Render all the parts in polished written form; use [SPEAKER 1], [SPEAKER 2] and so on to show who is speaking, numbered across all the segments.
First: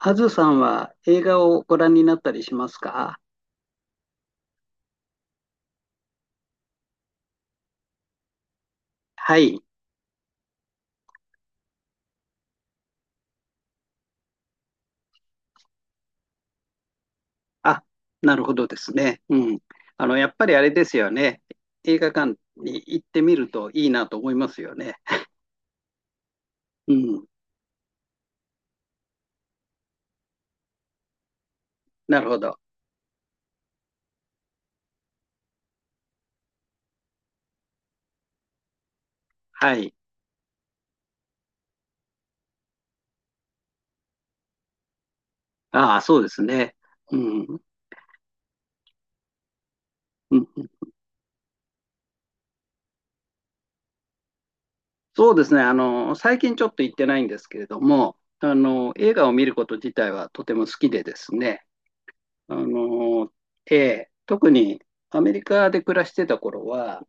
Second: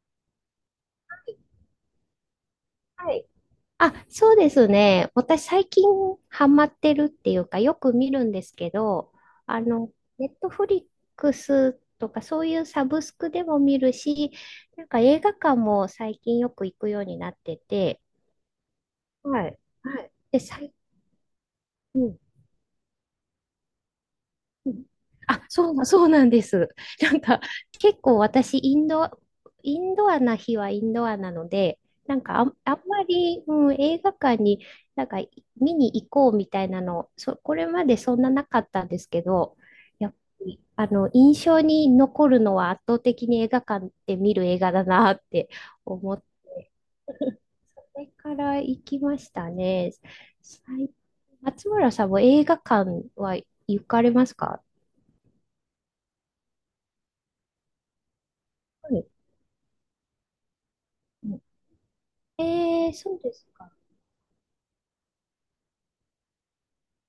[SPEAKER 1] あずさんは映画をご覧になったりします
[SPEAKER 2] は
[SPEAKER 1] か？
[SPEAKER 2] い。あ、そうですね。私最近ハマってるっていうか、よく見るんですけど、
[SPEAKER 1] は
[SPEAKER 2] あ
[SPEAKER 1] い。
[SPEAKER 2] の、ネットフリックスとかそういうサブスクでも見るし、なんか映画館も最近よく行くようになって
[SPEAKER 1] あ、
[SPEAKER 2] て、
[SPEAKER 1] なるほどですね。
[SPEAKER 2] は
[SPEAKER 1] うん。
[SPEAKER 2] い。はい。
[SPEAKER 1] やっ
[SPEAKER 2] で、
[SPEAKER 1] ぱりあれですよね。映
[SPEAKER 2] う
[SPEAKER 1] 画
[SPEAKER 2] ん、
[SPEAKER 1] 館に行ってみるといいなと思います
[SPEAKER 2] う
[SPEAKER 1] よ
[SPEAKER 2] ん、
[SPEAKER 1] ね。
[SPEAKER 2] あ、そうなんです。
[SPEAKER 1] う
[SPEAKER 2] なん
[SPEAKER 1] ん。
[SPEAKER 2] か、結構私、インドアな日はインドアなので、な
[SPEAKER 1] な
[SPEAKER 2] ん
[SPEAKER 1] るほ
[SPEAKER 2] かあん、
[SPEAKER 1] ど。
[SPEAKER 2] あんまり、映画館に、なんか、見に行こうみたいなの、これまでそんななかったんですけど、
[SPEAKER 1] はい。
[SPEAKER 2] やっぱり、あの、印象に残るのは圧倒的に映画館で見る映画だなって
[SPEAKER 1] ああ、
[SPEAKER 2] 思
[SPEAKER 1] そ
[SPEAKER 2] っ
[SPEAKER 1] うです
[SPEAKER 2] て、
[SPEAKER 1] ね。うん。
[SPEAKER 2] それから行きましたね。
[SPEAKER 1] うん、
[SPEAKER 2] 最松村さんも映画館は行かれますか？
[SPEAKER 1] そうですね。最近ちょっと行ってないんですけれども、
[SPEAKER 2] はい。
[SPEAKER 1] 映画を見ること自体はとても好きでですね。あ
[SPEAKER 2] ええ、そう
[SPEAKER 1] の、
[SPEAKER 2] ですか。
[SPEAKER 1] で、特にアメリカで暮らしてた頃は、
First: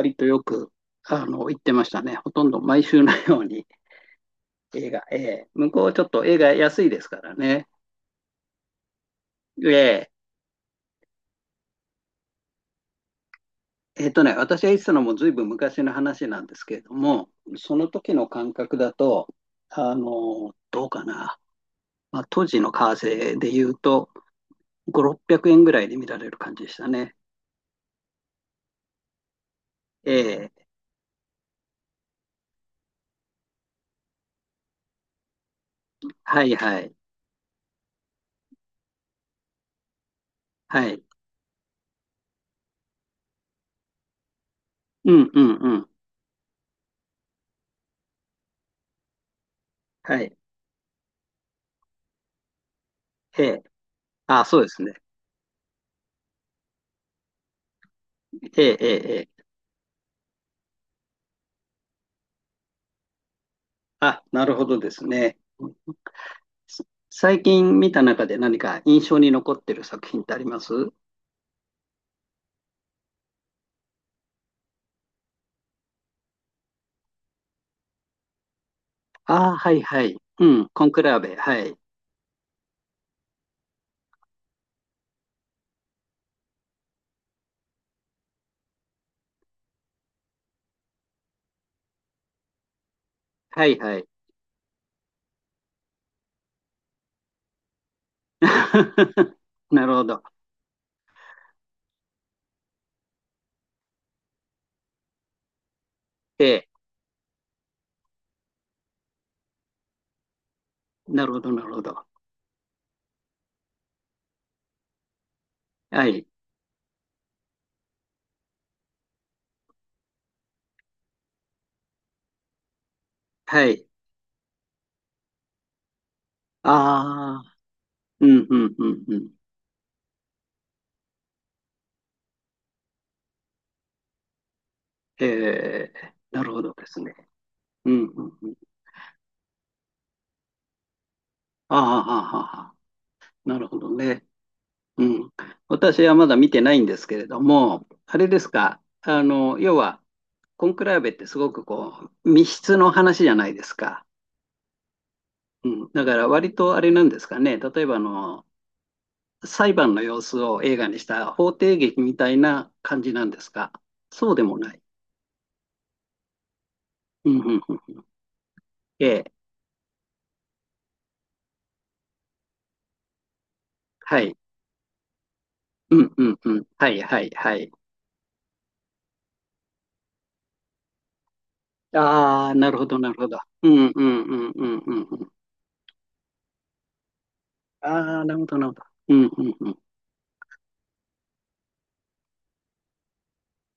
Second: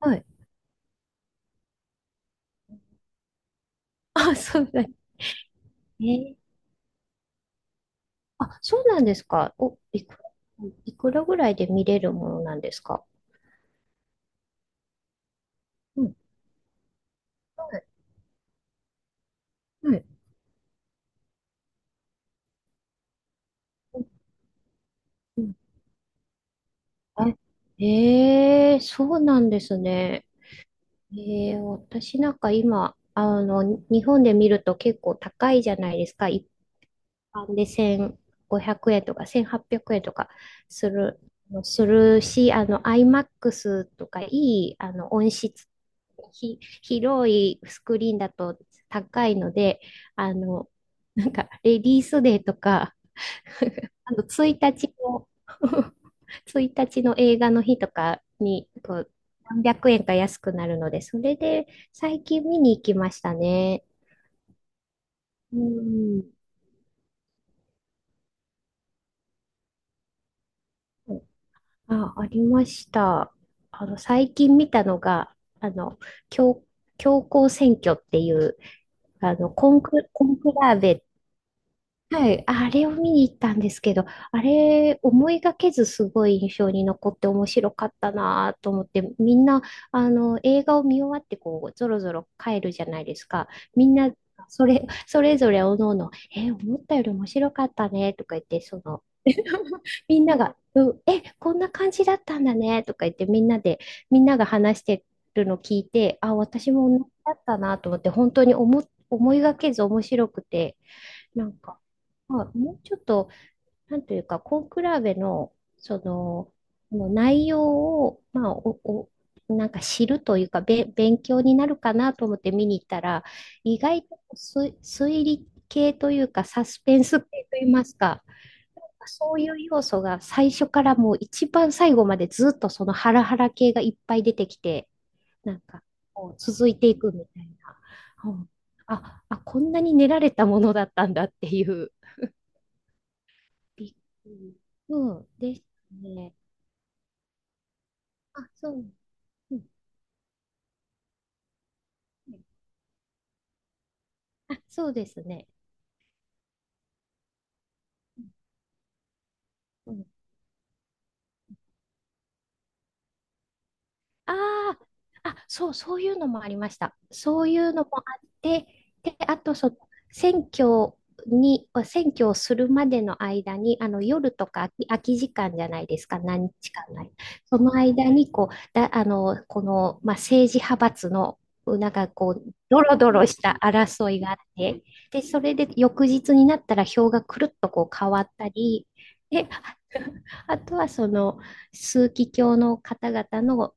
[SPEAKER 2] は
[SPEAKER 1] と
[SPEAKER 2] い。
[SPEAKER 1] よく、行ってましたね。ほとんど毎週のように
[SPEAKER 2] あ、そう だ。え
[SPEAKER 1] 映画、えー向こうちょっと
[SPEAKER 2] え、
[SPEAKER 1] 映画安いですからね。
[SPEAKER 2] あ、そうなんですか。お、
[SPEAKER 1] で、
[SPEAKER 2] いくらぐらいで見れるものなんですか？
[SPEAKER 1] 私が言ってたのもずいぶん昔の
[SPEAKER 2] うん。
[SPEAKER 1] 話なんですけれども、そ
[SPEAKER 2] はい。
[SPEAKER 1] の時の感覚だと、
[SPEAKER 2] はい。
[SPEAKER 1] どうかな。まあ、当時の為替で言うと、5、600
[SPEAKER 2] うん、
[SPEAKER 1] 円ぐらいで見られる感じでしたね。
[SPEAKER 2] あ、ええ、そうなんです
[SPEAKER 1] え
[SPEAKER 2] ね。
[SPEAKER 1] え、
[SPEAKER 2] ええ、私なんか今、あの、日本で見ると結構高いじゃないですか。
[SPEAKER 1] はいはい。
[SPEAKER 2] で、1500円とか1800円とか
[SPEAKER 1] は
[SPEAKER 2] す
[SPEAKER 1] い。
[SPEAKER 2] る、するし、あの、IMAX とかいい、あ
[SPEAKER 1] う
[SPEAKER 2] の、
[SPEAKER 1] ん
[SPEAKER 2] 音
[SPEAKER 1] うんう
[SPEAKER 2] 質、
[SPEAKER 1] ん。
[SPEAKER 2] 広いスクリーンだと高いので、
[SPEAKER 1] は
[SPEAKER 2] あ
[SPEAKER 1] い。
[SPEAKER 2] の、なんか、レディースデーとか、
[SPEAKER 1] ええ、
[SPEAKER 2] あの、
[SPEAKER 1] あ、そ
[SPEAKER 2] 1
[SPEAKER 1] うですね。
[SPEAKER 2] 日の 1日の映画の日とか
[SPEAKER 1] え
[SPEAKER 2] に、
[SPEAKER 1] え、え
[SPEAKER 2] こ
[SPEAKER 1] え、
[SPEAKER 2] う、
[SPEAKER 1] ええ。
[SPEAKER 2] 何百円か安くなるので、それで最近見に行きましたね。
[SPEAKER 1] あ、なるほどですね。
[SPEAKER 2] うん。
[SPEAKER 1] 最近見た中で何か印象に残ってる作品ってあります？
[SPEAKER 2] あ、ありました。あの、最近見たのが、あの、教、教皇選挙っていう、あの、
[SPEAKER 1] ああ、はいはい。
[SPEAKER 2] コン
[SPEAKER 1] う
[SPEAKER 2] ク
[SPEAKER 1] ん、
[SPEAKER 2] ラー
[SPEAKER 1] コン
[SPEAKER 2] ベ
[SPEAKER 1] ク
[SPEAKER 2] っ、
[SPEAKER 1] ラーベ。はい。
[SPEAKER 2] はい、あれを見に行ったんですけど、あれ思いがけずすごい印象に残って面白かったなと思って、みんなあの映画を見終わってこうぞろぞろ帰るじゃないですか。
[SPEAKER 1] はい
[SPEAKER 2] みん
[SPEAKER 1] はい。
[SPEAKER 2] なそれぞれおのおの、思ったより面白かったねとか言って、その
[SPEAKER 1] なるほ
[SPEAKER 2] み
[SPEAKER 1] ど。
[SPEAKER 2] んなが、うん、こんな感じだったんだねとか言ってみんなで、みんなが話してるの聞いて、あ、
[SPEAKER 1] ええ、
[SPEAKER 2] 私も同じだったなと思って、本当に思いがけず面白くて。
[SPEAKER 1] なるほ
[SPEAKER 2] な
[SPEAKER 1] ど、
[SPEAKER 2] ん
[SPEAKER 1] なる
[SPEAKER 2] か、
[SPEAKER 1] ほど。
[SPEAKER 2] まあ、もうちょっと、なんというか、根比べの、そ
[SPEAKER 1] はい。
[SPEAKER 2] の、もう内容を、まあ、なんか知るというか、勉強になるかなと思って見に行ったら、
[SPEAKER 1] は
[SPEAKER 2] 意
[SPEAKER 1] い。
[SPEAKER 2] 外と推理系というか、サスペンス
[SPEAKER 1] あ
[SPEAKER 2] 系
[SPEAKER 1] あ、
[SPEAKER 2] といいますか、
[SPEAKER 1] うん、うん、うん、うん。
[SPEAKER 2] そういう要素が最初からもう一番最後までずっとそのハラハラ系がいっぱい出てきて、
[SPEAKER 1] え
[SPEAKER 2] なんか、
[SPEAKER 1] え、
[SPEAKER 2] こう
[SPEAKER 1] なるほ
[SPEAKER 2] 続
[SPEAKER 1] ど
[SPEAKER 2] い
[SPEAKER 1] で
[SPEAKER 2] てい
[SPEAKER 1] す
[SPEAKER 2] く
[SPEAKER 1] ね。
[SPEAKER 2] みたい
[SPEAKER 1] うん、う
[SPEAKER 2] な。う
[SPEAKER 1] ん、う
[SPEAKER 2] ん、
[SPEAKER 1] ん。
[SPEAKER 2] あ、こんなに練られたものだったんだってい
[SPEAKER 1] ああ、
[SPEAKER 2] う。
[SPEAKER 1] はあはあはあ、なるほ
[SPEAKER 2] び
[SPEAKER 1] ど
[SPEAKER 2] っ
[SPEAKER 1] ね。
[SPEAKER 2] くり。
[SPEAKER 1] うん。
[SPEAKER 2] です
[SPEAKER 1] 私はま
[SPEAKER 2] ね。
[SPEAKER 1] だ見てないんですけれども、あれで
[SPEAKER 2] あ、
[SPEAKER 1] す
[SPEAKER 2] そ
[SPEAKER 1] か、
[SPEAKER 2] う。うん、
[SPEAKER 1] 要は、コンクラーベってすごくこう、密室の話じゃないですか。
[SPEAKER 2] あ、そうですね。
[SPEAKER 1] うん。だから割とあれなんですかね、例えば裁
[SPEAKER 2] う
[SPEAKER 1] 判の
[SPEAKER 2] ん、
[SPEAKER 1] 様子を映画にした法廷劇みたいな感じなんですか。そうでもな
[SPEAKER 2] あ
[SPEAKER 1] い？
[SPEAKER 2] あ、そういうのもありました。
[SPEAKER 1] うん
[SPEAKER 2] そ
[SPEAKER 1] う
[SPEAKER 2] うい
[SPEAKER 1] んう
[SPEAKER 2] うの
[SPEAKER 1] ん。
[SPEAKER 2] もあって、
[SPEAKER 1] え
[SPEAKER 2] で、
[SPEAKER 1] え。
[SPEAKER 2] あとその選挙選挙をするまでの間に、あの
[SPEAKER 1] は
[SPEAKER 2] 夜
[SPEAKER 1] い。
[SPEAKER 2] とか空き時間じゃないで
[SPEAKER 1] う
[SPEAKER 2] す
[SPEAKER 1] ん
[SPEAKER 2] か、
[SPEAKER 1] うん
[SPEAKER 2] 何
[SPEAKER 1] うん。
[SPEAKER 2] 日
[SPEAKER 1] は
[SPEAKER 2] 間
[SPEAKER 1] い
[SPEAKER 2] ない。
[SPEAKER 1] はいは
[SPEAKER 2] そ
[SPEAKER 1] い。
[SPEAKER 2] の間にこう、だ、あの、この、まあ、政治派閥の、なんかこう、
[SPEAKER 1] ああ、なる
[SPEAKER 2] ド
[SPEAKER 1] ほ
[SPEAKER 2] ロ
[SPEAKER 1] どな
[SPEAKER 2] ド
[SPEAKER 1] る
[SPEAKER 2] ロ
[SPEAKER 1] ほど。
[SPEAKER 2] した
[SPEAKER 1] うんう
[SPEAKER 2] 争い
[SPEAKER 1] ん
[SPEAKER 2] があ
[SPEAKER 1] う
[SPEAKER 2] っ
[SPEAKER 1] んうん
[SPEAKER 2] て、
[SPEAKER 1] うんう
[SPEAKER 2] で、
[SPEAKER 1] ん。
[SPEAKER 2] それで翌日になったら票がくるっとこう変
[SPEAKER 1] あ
[SPEAKER 2] わ
[SPEAKER 1] あ、
[SPEAKER 2] っ
[SPEAKER 1] なるほ
[SPEAKER 2] た
[SPEAKER 1] どなるほど。
[SPEAKER 2] り、
[SPEAKER 1] うんう
[SPEAKER 2] で、
[SPEAKER 1] んうん。
[SPEAKER 2] あとはその、枢機卿の方々の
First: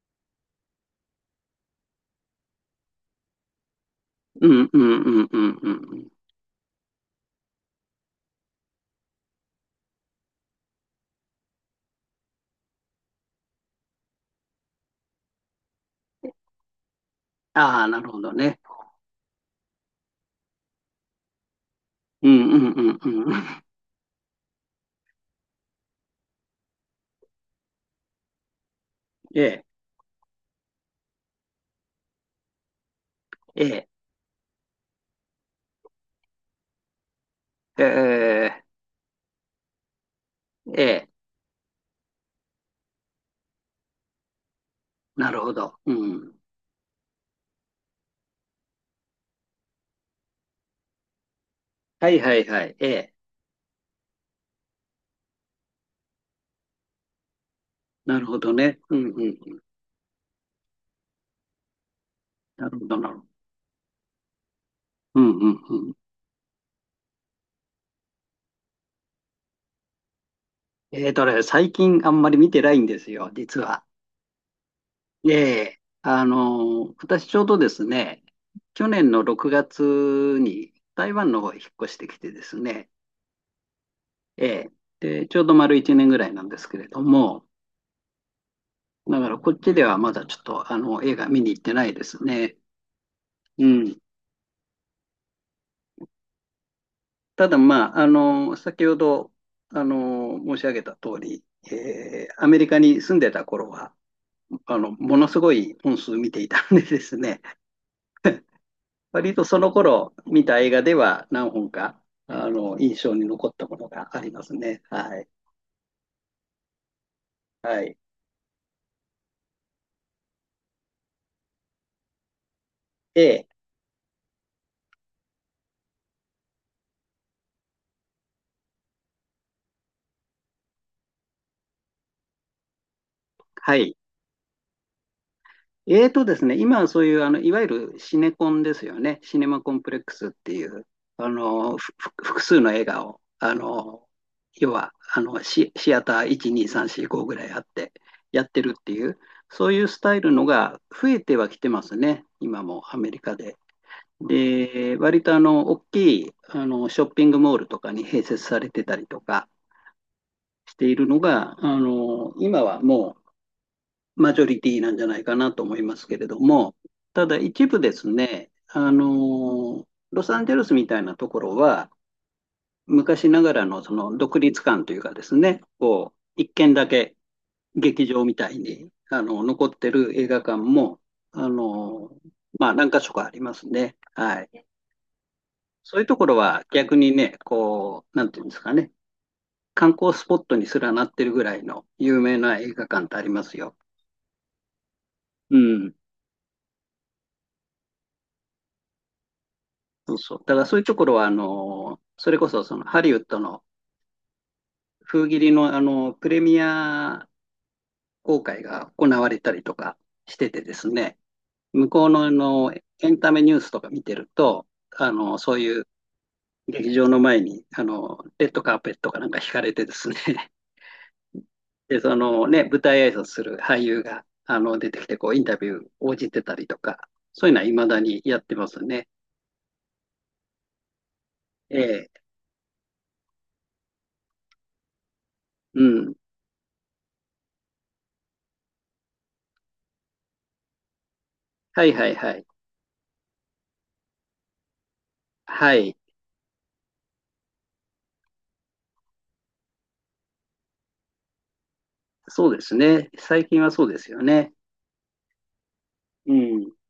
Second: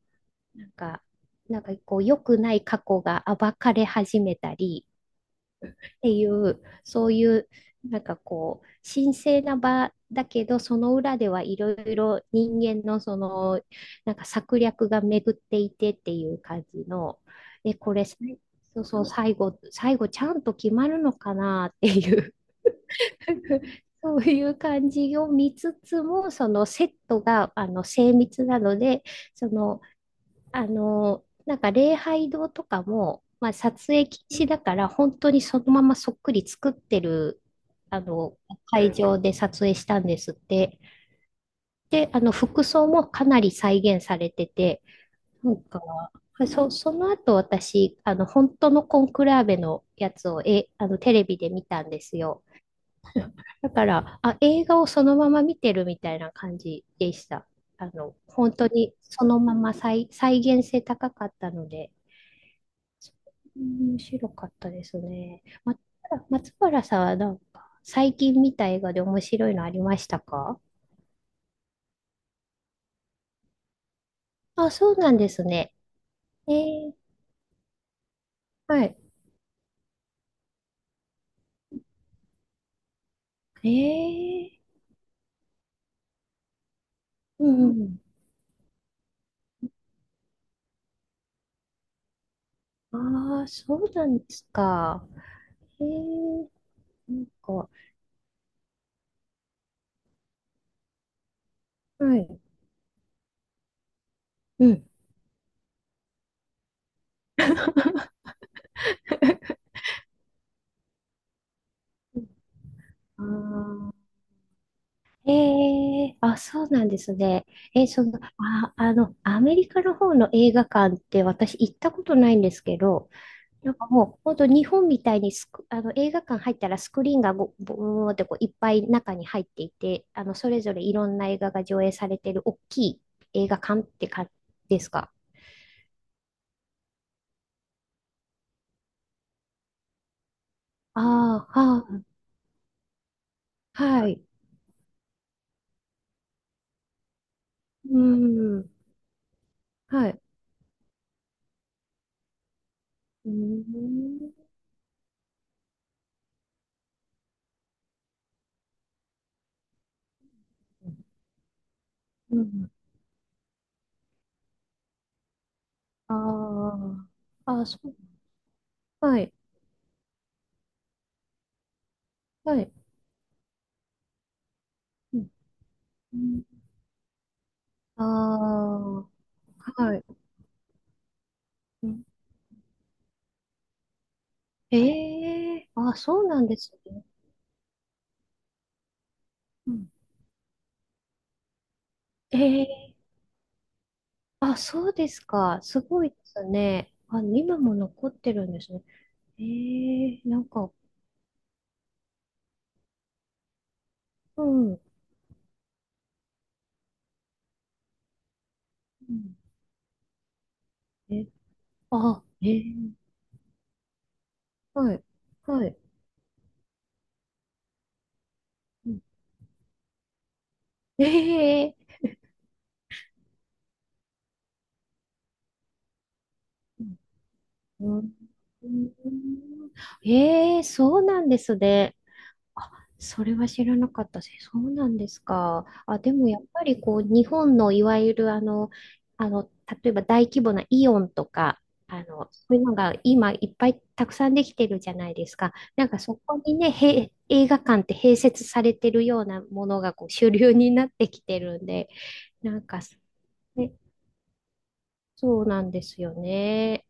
[SPEAKER 2] なんか、なんかこう、良くない過去が暴かれ始め
[SPEAKER 1] う
[SPEAKER 2] た
[SPEAKER 1] んうんう
[SPEAKER 2] り
[SPEAKER 1] んうんうんう
[SPEAKER 2] っ
[SPEAKER 1] ん。
[SPEAKER 2] ていう、そういう、なんかこう、神聖な場だけど、その裏ではいろいろ人間のその、なんか策略が巡っていてっていう感じの、え、
[SPEAKER 1] ああ、
[SPEAKER 2] こ
[SPEAKER 1] な
[SPEAKER 2] れ、
[SPEAKER 1] る
[SPEAKER 2] そ
[SPEAKER 1] ほどね。
[SPEAKER 2] うそう、最後ちゃんと決まるのかなってい
[SPEAKER 1] う
[SPEAKER 2] う
[SPEAKER 1] んうんうんうん。
[SPEAKER 2] そういう感じを見つつも、そのセットがあの精密なので、
[SPEAKER 1] え
[SPEAKER 2] そ
[SPEAKER 1] え、
[SPEAKER 2] のなんか礼拝堂とかも、まあ、
[SPEAKER 1] え
[SPEAKER 2] 撮
[SPEAKER 1] え、
[SPEAKER 2] 影禁止だから、本当にそのままそっくり作ってる、
[SPEAKER 1] え
[SPEAKER 2] あの、
[SPEAKER 1] え、
[SPEAKER 2] 会場で撮影したんですって。
[SPEAKER 1] ええ、
[SPEAKER 2] で、あの、服装もかなり再現されてて、
[SPEAKER 1] なる
[SPEAKER 2] な
[SPEAKER 1] ほ
[SPEAKER 2] ん
[SPEAKER 1] ど。
[SPEAKER 2] か、
[SPEAKER 1] うん。
[SPEAKER 2] その後私、あの、本当のコンクラーベのやつを、あの、テレビで見たんで
[SPEAKER 1] は
[SPEAKER 2] す
[SPEAKER 1] いは
[SPEAKER 2] よ。
[SPEAKER 1] いはい。ええ、
[SPEAKER 2] だから、あ、映画をそのまま見てるみたいな感じでした。あの、
[SPEAKER 1] なるほど
[SPEAKER 2] 本当
[SPEAKER 1] ね。
[SPEAKER 2] に
[SPEAKER 1] うん
[SPEAKER 2] そ
[SPEAKER 1] う
[SPEAKER 2] のま
[SPEAKER 1] ん。
[SPEAKER 2] ま再現性高かったので。
[SPEAKER 1] なるほどなるほど。
[SPEAKER 2] うん、面白かったです
[SPEAKER 1] うんうん
[SPEAKER 2] ね。
[SPEAKER 1] うん。
[SPEAKER 2] 松原さんはなんか最近見た映画で面白いのありましたか？
[SPEAKER 1] 最近あんまり見てないんですよ、実は。
[SPEAKER 2] あ、そうなんで
[SPEAKER 1] え
[SPEAKER 2] すね。
[SPEAKER 1] え、
[SPEAKER 2] えー、
[SPEAKER 1] 私ちょうどですね、
[SPEAKER 2] は
[SPEAKER 1] 去
[SPEAKER 2] い。
[SPEAKER 1] 年の6月に台湾の方へ引っ越してきてですね、え
[SPEAKER 2] え
[SPEAKER 1] え、で、ちょうど丸1年ぐらいなんですけれども、
[SPEAKER 2] うん、
[SPEAKER 1] だからこっちではまだちょっと映画見に行ってないですね。
[SPEAKER 2] うん。ああ、
[SPEAKER 1] う
[SPEAKER 2] そう
[SPEAKER 1] ん。
[SPEAKER 2] なんですか。えー、なん
[SPEAKER 1] ただ
[SPEAKER 2] か、
[SPEAKER 1] まあ、先ほど申し上げた通り、
[SPEAKER 2] はい。
[SPEAKER 1] アメリカに住んでた頃は、
[SPEAKER 2] うん。
[SPEAKER 1] ものすごい本数見ていたんでですね、割とその頃見た映画では何本か、印象
[SPEAKER 2] あ
[SPEAKER 1] に残ったもの
[SPEAKER 2] ー、
[SPEAKER 1] がありますね。はい。
[SPEAKER 2] えあ、そうなんですね。
[SPEAKER 1] はい。
[SPEAKER 2] その、あの、アメリカの方の映画館って私行ったことないんですけど、
[SPEAKER 1] で、
[SPEAKER 2] なんかもう、本当日本みたいにあの映画館入ったらスクリーンがぼぼーってこういっぱい中に入っていて、あのそれぞれいろんな映画が上映されてる大きい映画
[SPEAKER 1] は
[SPEAKER 2] 館っ
[SPEAKER 1] い。
[SPEAKER 2] て感じですか？
[SPEAKER 1] えーとですね、今はそういう、いわゆるシネコンですよね。シネマコンプレックスっていう、
[SPEAKER 2] ああ、
[SPEAKER 1] ふ
[SPEAKER 2] は
[SPEAKER 1] ふ複数の映画を、
[SPEAKER 2] あ、はい。
[SPEAKER 1] 要は、シアター1、2、3、4、5ぐらいあって、
[SPEAKER 2] う
[SPEAKER 1] やって
[SPEAKER 2] ん、
[SPEAKER 1] るっていう、そういうス
[SPEAKER 2] は
[SPEAKER 1] タ
[SPEAKER 2] い。
[SPEAKER 1] イルのが増えてはきてますね。今もアメリ
[SPEAKER 2] う
[SPEAKER 1] カで。
[SPEAKER 2] ん、
[SPEAKER 1] で、割と大きい、ショッピングモールとかに併設されてたりとかしているのが、
[SPEAKER 2] う
[SPEAKER 1] 今
[SPEAKER 2] ん、
[SPEAKER 1] はもマジョリティなんじゃないかなと思いますけれども、
[SPEAKER 2] あ
[SPEAKER 1] ただ
[SPEAKER 2] あ、ああ、
[SPEAKER 1] 一部ですね、
[SPEAKER 2] はい、
[SPEAKER 1] ロサンゼルスみたいなところは、
[SPEAKER 2] はい。
[SPEAKER 1] 昔ながらのその独立感というか
[SPEAKER 2] う
[SPEAKER 1] で
[SPEAKER 2] ん、
[SPEAKER 1] すね、こ
[SPEAKER 2] う
[SPEAKER 1] う、一
[SPEAKER 2] ん、
[SPEAKER 1] 軒だけ
[SPEAKER 2] あ
[SPEAKER 1] 劇場みたいに、
[SPEAKER 2] あ、
[SPEAKER 1] 残って
[SPEAKER 2] はい。
[SPEAKER 1] る映画館も、あ
[SPEAKER 2] うん、
[SPEAKER 1] の、まあ何か所かありますね。はい。
[SPEAKER 2] ええ、ああ、
[SPEAKER 1] そういうと
[SPEAKER 2] そ
[SPEAKER 1] こ
[SPEAKER 2] う
[SPEAKER 1] ろ
[SPEAKER 2] なんで
[SPEAKER 1] は
[SPEAKER 2] す
[SPEAKER 1] 逆
[SPEAKER 2] ね。
[SPEAKER 1] にね、こう、なんていうんですかね、
[SPEAKER 2] うん、
[SPEAKER 1] 観光スポットにすらなってるぐらいの有名
[SPEAKER 2] え
[SPEAKER 1] な映画
[SPEAKER 2] え、
[SPEAKER 1] 館ってありますよ。
[SPEAKER 2] あ、そうです
[SPEAKER 1] う
[SPEAKER 2] か。す
[SPEAKER 1] ん。
[SPEAKER 2] ごいですね。あ、今も残ってるんですね。
[SPEAKER 1] そうそう。
[SPEAKER 2] なん
[SPEAKER 1] だから
[SPEAKER 2] か、
[SPEAKER 1] そういうところは、それこそ、ハリウッドの
[SPEAKER 2] うん。う
[SPEAKER 1] 封切りの、プレミア公開が行わ
[SPEAKER 2] ん、
[SPEAKER 1] れたりとかしててですね、
[SPEAKER 2] え、
[SPEAKER 1] 向こう
[SPEAKER 2] あ、
[SPEAKER 1] の、
[SPEAKER 2] え
[SPEAKER 1] エ
[SPEAKER 2] ー、
[SPEAKER 1] ンタメニュースとか見てると、
[SPEAKER 2] はい、
[SPEAKER 1] そう
[SPEAKER 2] はい。
[SPEAKER 1] いう劇場の前に、レッドカー
[SPEAKER 2] う
[SPEAKER 1] ペッ
[SPEAKER 2] ん、
[SPEAKER 1] トかなんか引かれてですね、
[SPEAKER 2] え
[SPEAKER 1] で、
[SPEAKER 2] ー、
[SPEAKER 1] そのね、舞台挨拶する俳優が、出てきて、こう、インタビュー応じてたりとか、そういうのは未
[SPEAKER 2] う
[SPEAKER 1] だ
[SPEAKER 2] ん、
[SPEAKER 1] にやってま
[SPEAKER 2] う
[SPEAKER 1] す
[SPEAKER 2] ん、
[SPEAKER 1] ね。
[SPEAKER 2] そうなんです
[SPEAKER 1] え
[SPEAKER 2] ね。
[SPEAKER 1] え、
[SPEAKER 2] あ、それは知らなかったです。そうなんですか。
[SPEAKER 1] う
[SPEAKER 2] あ、で
[SPEAKER 1] ん。
[SPEAKER 2] もやっぱりこう、日本のいわゆるあの、例えば大規模なイオンとか、
[SPEAKER 1] はい
[SPEAKER 2] あ
[SPEAKER 1] はい
[SPEAKER 2] の、
[SPEAKER 1] はい。
[SPEAKER 2] そういうのが今いっぱいたくさんできてるじゃないですか。
[SPEAKER 1] は
[SPEAKER 2] なん
[SPEAKER 1] い。
[SPEAKER 2] かそこにね、映画館って併設されてるようなものがこう主流になってきてるんで、
[SPEAKER 1] そ
[SPEAKER 2] な
[SPEAKER 1] うで
[SPEAKER 2] ん
[SPEAKER 1] す
[SPEAKER 2] か、
[SPEAKER 1] ね。最近は
[SPEAKER 2] ね、
[SPEAKER 1] そうですよね。
[SPEAKER 2] そうなんですよ
[SPEAKER 1] うん。
[SPEAKER 2] ね。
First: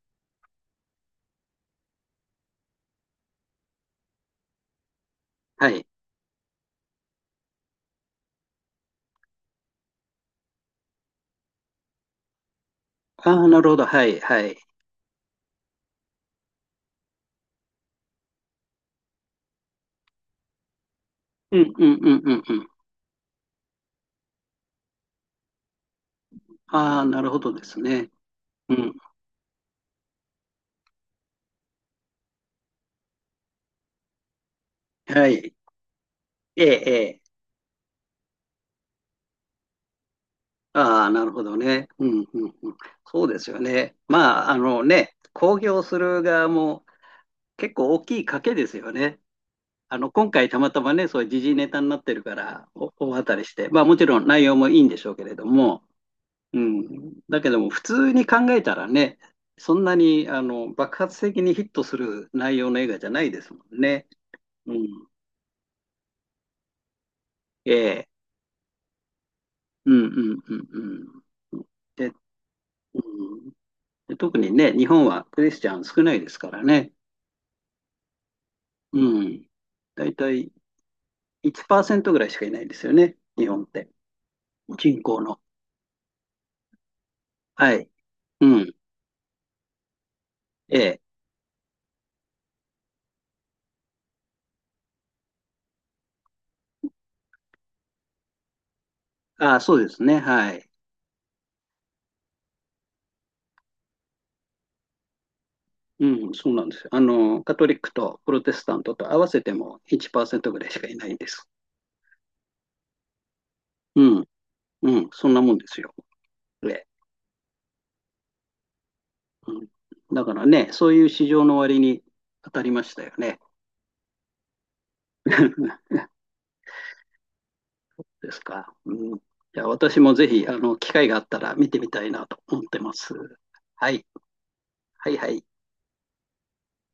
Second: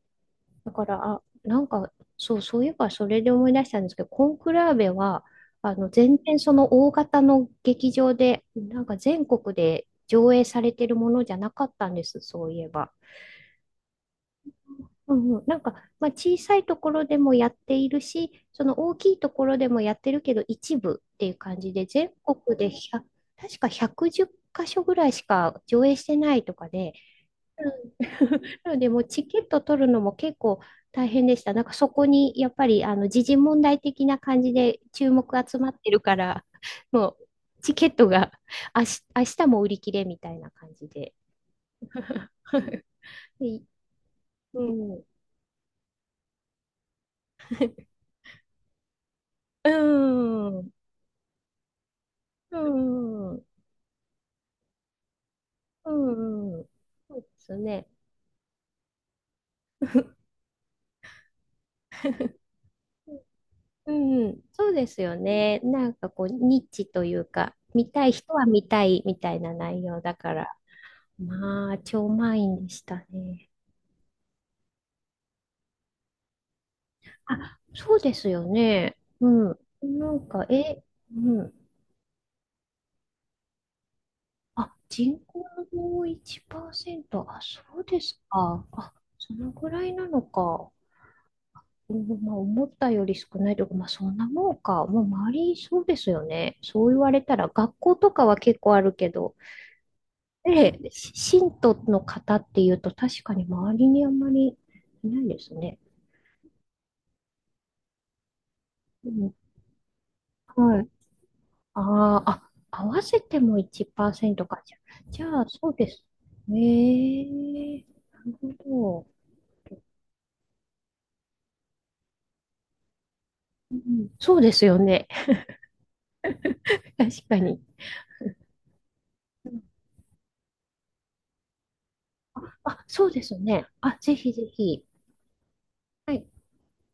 [SPEAKER 2] だから、あ、なんか、そういえばそれで思い出したんですけど、コンクラーベは、
[SPEAKER 1] は
[SPEAKER 2] あ
[SPEAKER 1] い。
[SPEAKER 2] の、全然その大型の劇場で、なんか全国で上映されてるものじゃなかったんです、そういえば。
[SPEAKER 1] ああ、なるほど。はい、はい。
[SPEAKER 2] うん、うん、なんか、まあ、小さいところでもやっているし、その大きいところでもやってるけど、一部っていう
[SPEAKER 1] う
[SPEAKER 2] 感
[SPEAKER 1] ん
[SPEAKER 2] じ
[SPEAKER 1] う
[SPEAKER 2] で、
[SPEAKER 1] んう
[SPEAKER 2] 全
[SPEAKER 1] んうんうん。
[SPEAKER 2] 国で1確か110箇所ぐらいしか上映してないとかで、
[SPEAKER 1] ああ、なるほどで
[SPEAKER 2] う
[SPEAKER 1] す
[SPEAKER 2] ん、
[SPEAKER 1] ね。
[SPEAKER 2] な
[SPEAKER 1] う
[SPEAKER 2] ので、
[SPEAKER 1] ん。
[SPEAKER 2] もうチケット取るのも結構大変でした。なんかそこにやっぱりあの時事問題的な感じで注目
[SPEAKER 1] はい。
[SPEAKER 2] 集まってるから、
[SPEAKER 1] ええ、
[SPEAKER 2] もう
[SPEAKER 1] ええ。
[SPEAKER 2] チケットが明日も売り切れみたいな感じ
[SPEAKER 1] ああ、
[SPEAKER 2] で。
[SPEAKER 1] なるほどね。うんうんう ん。そうですよ
[SPEAKER 2] で、
[SPEAKER 1] ね。まあ、あ
[SPEAKER 2] う
[SPEAKER 1] の
[SPEAKER 2] ん、
[SPEAKER 1] ね、公表する側も結構大きい賭けですよね。
[SPEAKER 2] う
[SPEAKER 1] 今回
[SPEAKER 2] ん、
[SPEAKER 1] た
[SPEAKER 2] う
[SPEAKER 1] ま
[SPEAKER 2] ん、
[SPEAKER 1] たまね、そういう時事ネタになってるから、大当たりして、まあもちろん内容もいいんでしょうけれども、
[SPEAKER 2] うん、
[SPEAKER 1] う
[SPEAKER 2] うん、
[SPEAKER 1] ん。
[SPEAKER 2] そうで
[SPEAKER 1] だけ
[SPEAKER 2] す
[SPEAKER 1] ども、普
[SPEAKER 2] ね。
[SPEAKER 1] 通に考えたらね、そんなに、爆発的にヒットする 内容の映画じゃないですもん
[SPEAKER 2] う
[SPEAKER 1] ね。
[SPEAKER 2] ん、そ
[SPEAKER 1] う
[SPEAKER 2] うです
[SPEAKER 1] ん。
[SPEAKER 2] よね。なんかこう、ニッチというか、
[SPEAKER 1] え
[SPEAKER 2] 見
[SPEAKER 1] え。
[SPEAKER 2] たい人は見たいみたいな内
[SPEAKER 1] う
[SPEAKER 2] 容
[SPEAKER 1] ん、う
[SPEAKER 2] だか
[SPEAKER 1] ん、う
[SPEAKER 2] ら。
[SPEAKER 1] ん、うん。
[SPEAKER 2] まあ、超
[SPEAKER 1] で、
[SPEAKER 2] 満員でした
[SPEAKER 1] う
[SPEAKER 2] ね。
[SPEAKER 1] ん、で、特にね、日本はクリスチャン少ないですからね。
[SPEAKER 2] あ、そうですよね。
[SPEAKER 1] う
[SPEAKER 2] う
[SPEAKER 1] ん。
[SPEAKER 2] ん。
[SPEAKER 1] だ
[SPEAKER 2] な
[SPEAKER 1] い
[SPEAKER 2] ん
[SPEAKER 1] た
[SPEAKER 2] か、
[SPEAKER 1] い
[SPEAKER 2] うん。
[SPEAKER 1] 1%ぐらいしかいないんですよね、日本って。
[SPEAKER 2] あ、
[SPEAKER 1] 人
[SPEAKER 2] 人
[SPEAKER 1] 口の。
[SPEAKER 2] 口の1%。あ、そ
[SPEAKER 1] は
[SPEAKER 2] う
[SPEAKER 1] い。
[SPEAKER 2] です
[SPEAKER 1] う
[SPEAKER 2] か。
[SPEAKER 1] ん。
[SPEAKER 2] あ、そのぐらいなのか。
[SPEAKER 1] ええ。
[SPEAKER 2] うん、まあ、思ったより少ないとか、まあ、そんなもんか。もう周り、そうですよね。そう言われたら、学校とかは結構あるけど、
[SPEAKER 1] ああ、そうですね。はい。
[SPEAKER 2] で、信徒の方っていうと、確かに周りにあんまりいないですね。
[SPEAKER 1] うん、そうなんですよ。カトリックとプロテスタント
[SPEAKER 2] う
[SPEAKER 1] と合わ
[SPEAKER 2] ん。
[SPEAKER 1] せても1%ぐらいし
[SPEAKER 2] は
[SPEAKER 1] か
[SPEAKER 2] い、
[SPEAKER 1] いないんです。
[SPEAKER 2] ああ、あ、合わせても
[SPEAKER 1] うん、
[SPEAKER 2] 1%か。じゃ
[SPEAKER 1] う
[SPEAKER 2] あ、
[SPEAKER 1] ん、
[SPEAKER 2] じ
[SPEAKER 1] そん
[SPEAKER 2] ゃ
[SPEAKER 1] な
[SPEAKER 2] あ
[SPEAKER 1] もんで
[SPEAKER 2] そう
[SPEAKER 1] す
[SPEAKER 2] で
[SPEAKER 1] よ。
[SPEAKER 2] す。
[SPEAKER 1] ね、
[SPEAKER 2] ええ、なるほ
[SPEAKER 1] うん、だからね、そういう市場の割に当たりましたよね。
[SPEAKER 2] ど。うん、そうですよね。確かに。
[SPEAKER 1] ですか。うん、い
[SPEAKER 2] うん、
[SPEAKER 1] や、私もぜひ、機会があったら見てみたいなと思って
[SPEAKER 2] あ、
[SPEAKER 1] ま
[SPEAKER 2] そう
[SPEAKER 1] す。
[SPEAKER 2] ですね。
[SPEAKER 1] は
[SPEAKER 2] あ、
[SPEAKER 1] い、
[SPEAKER 2] ぜひぜひ。
[SPEAKER 1] はい、はい。
[SPEAKER 2] はい。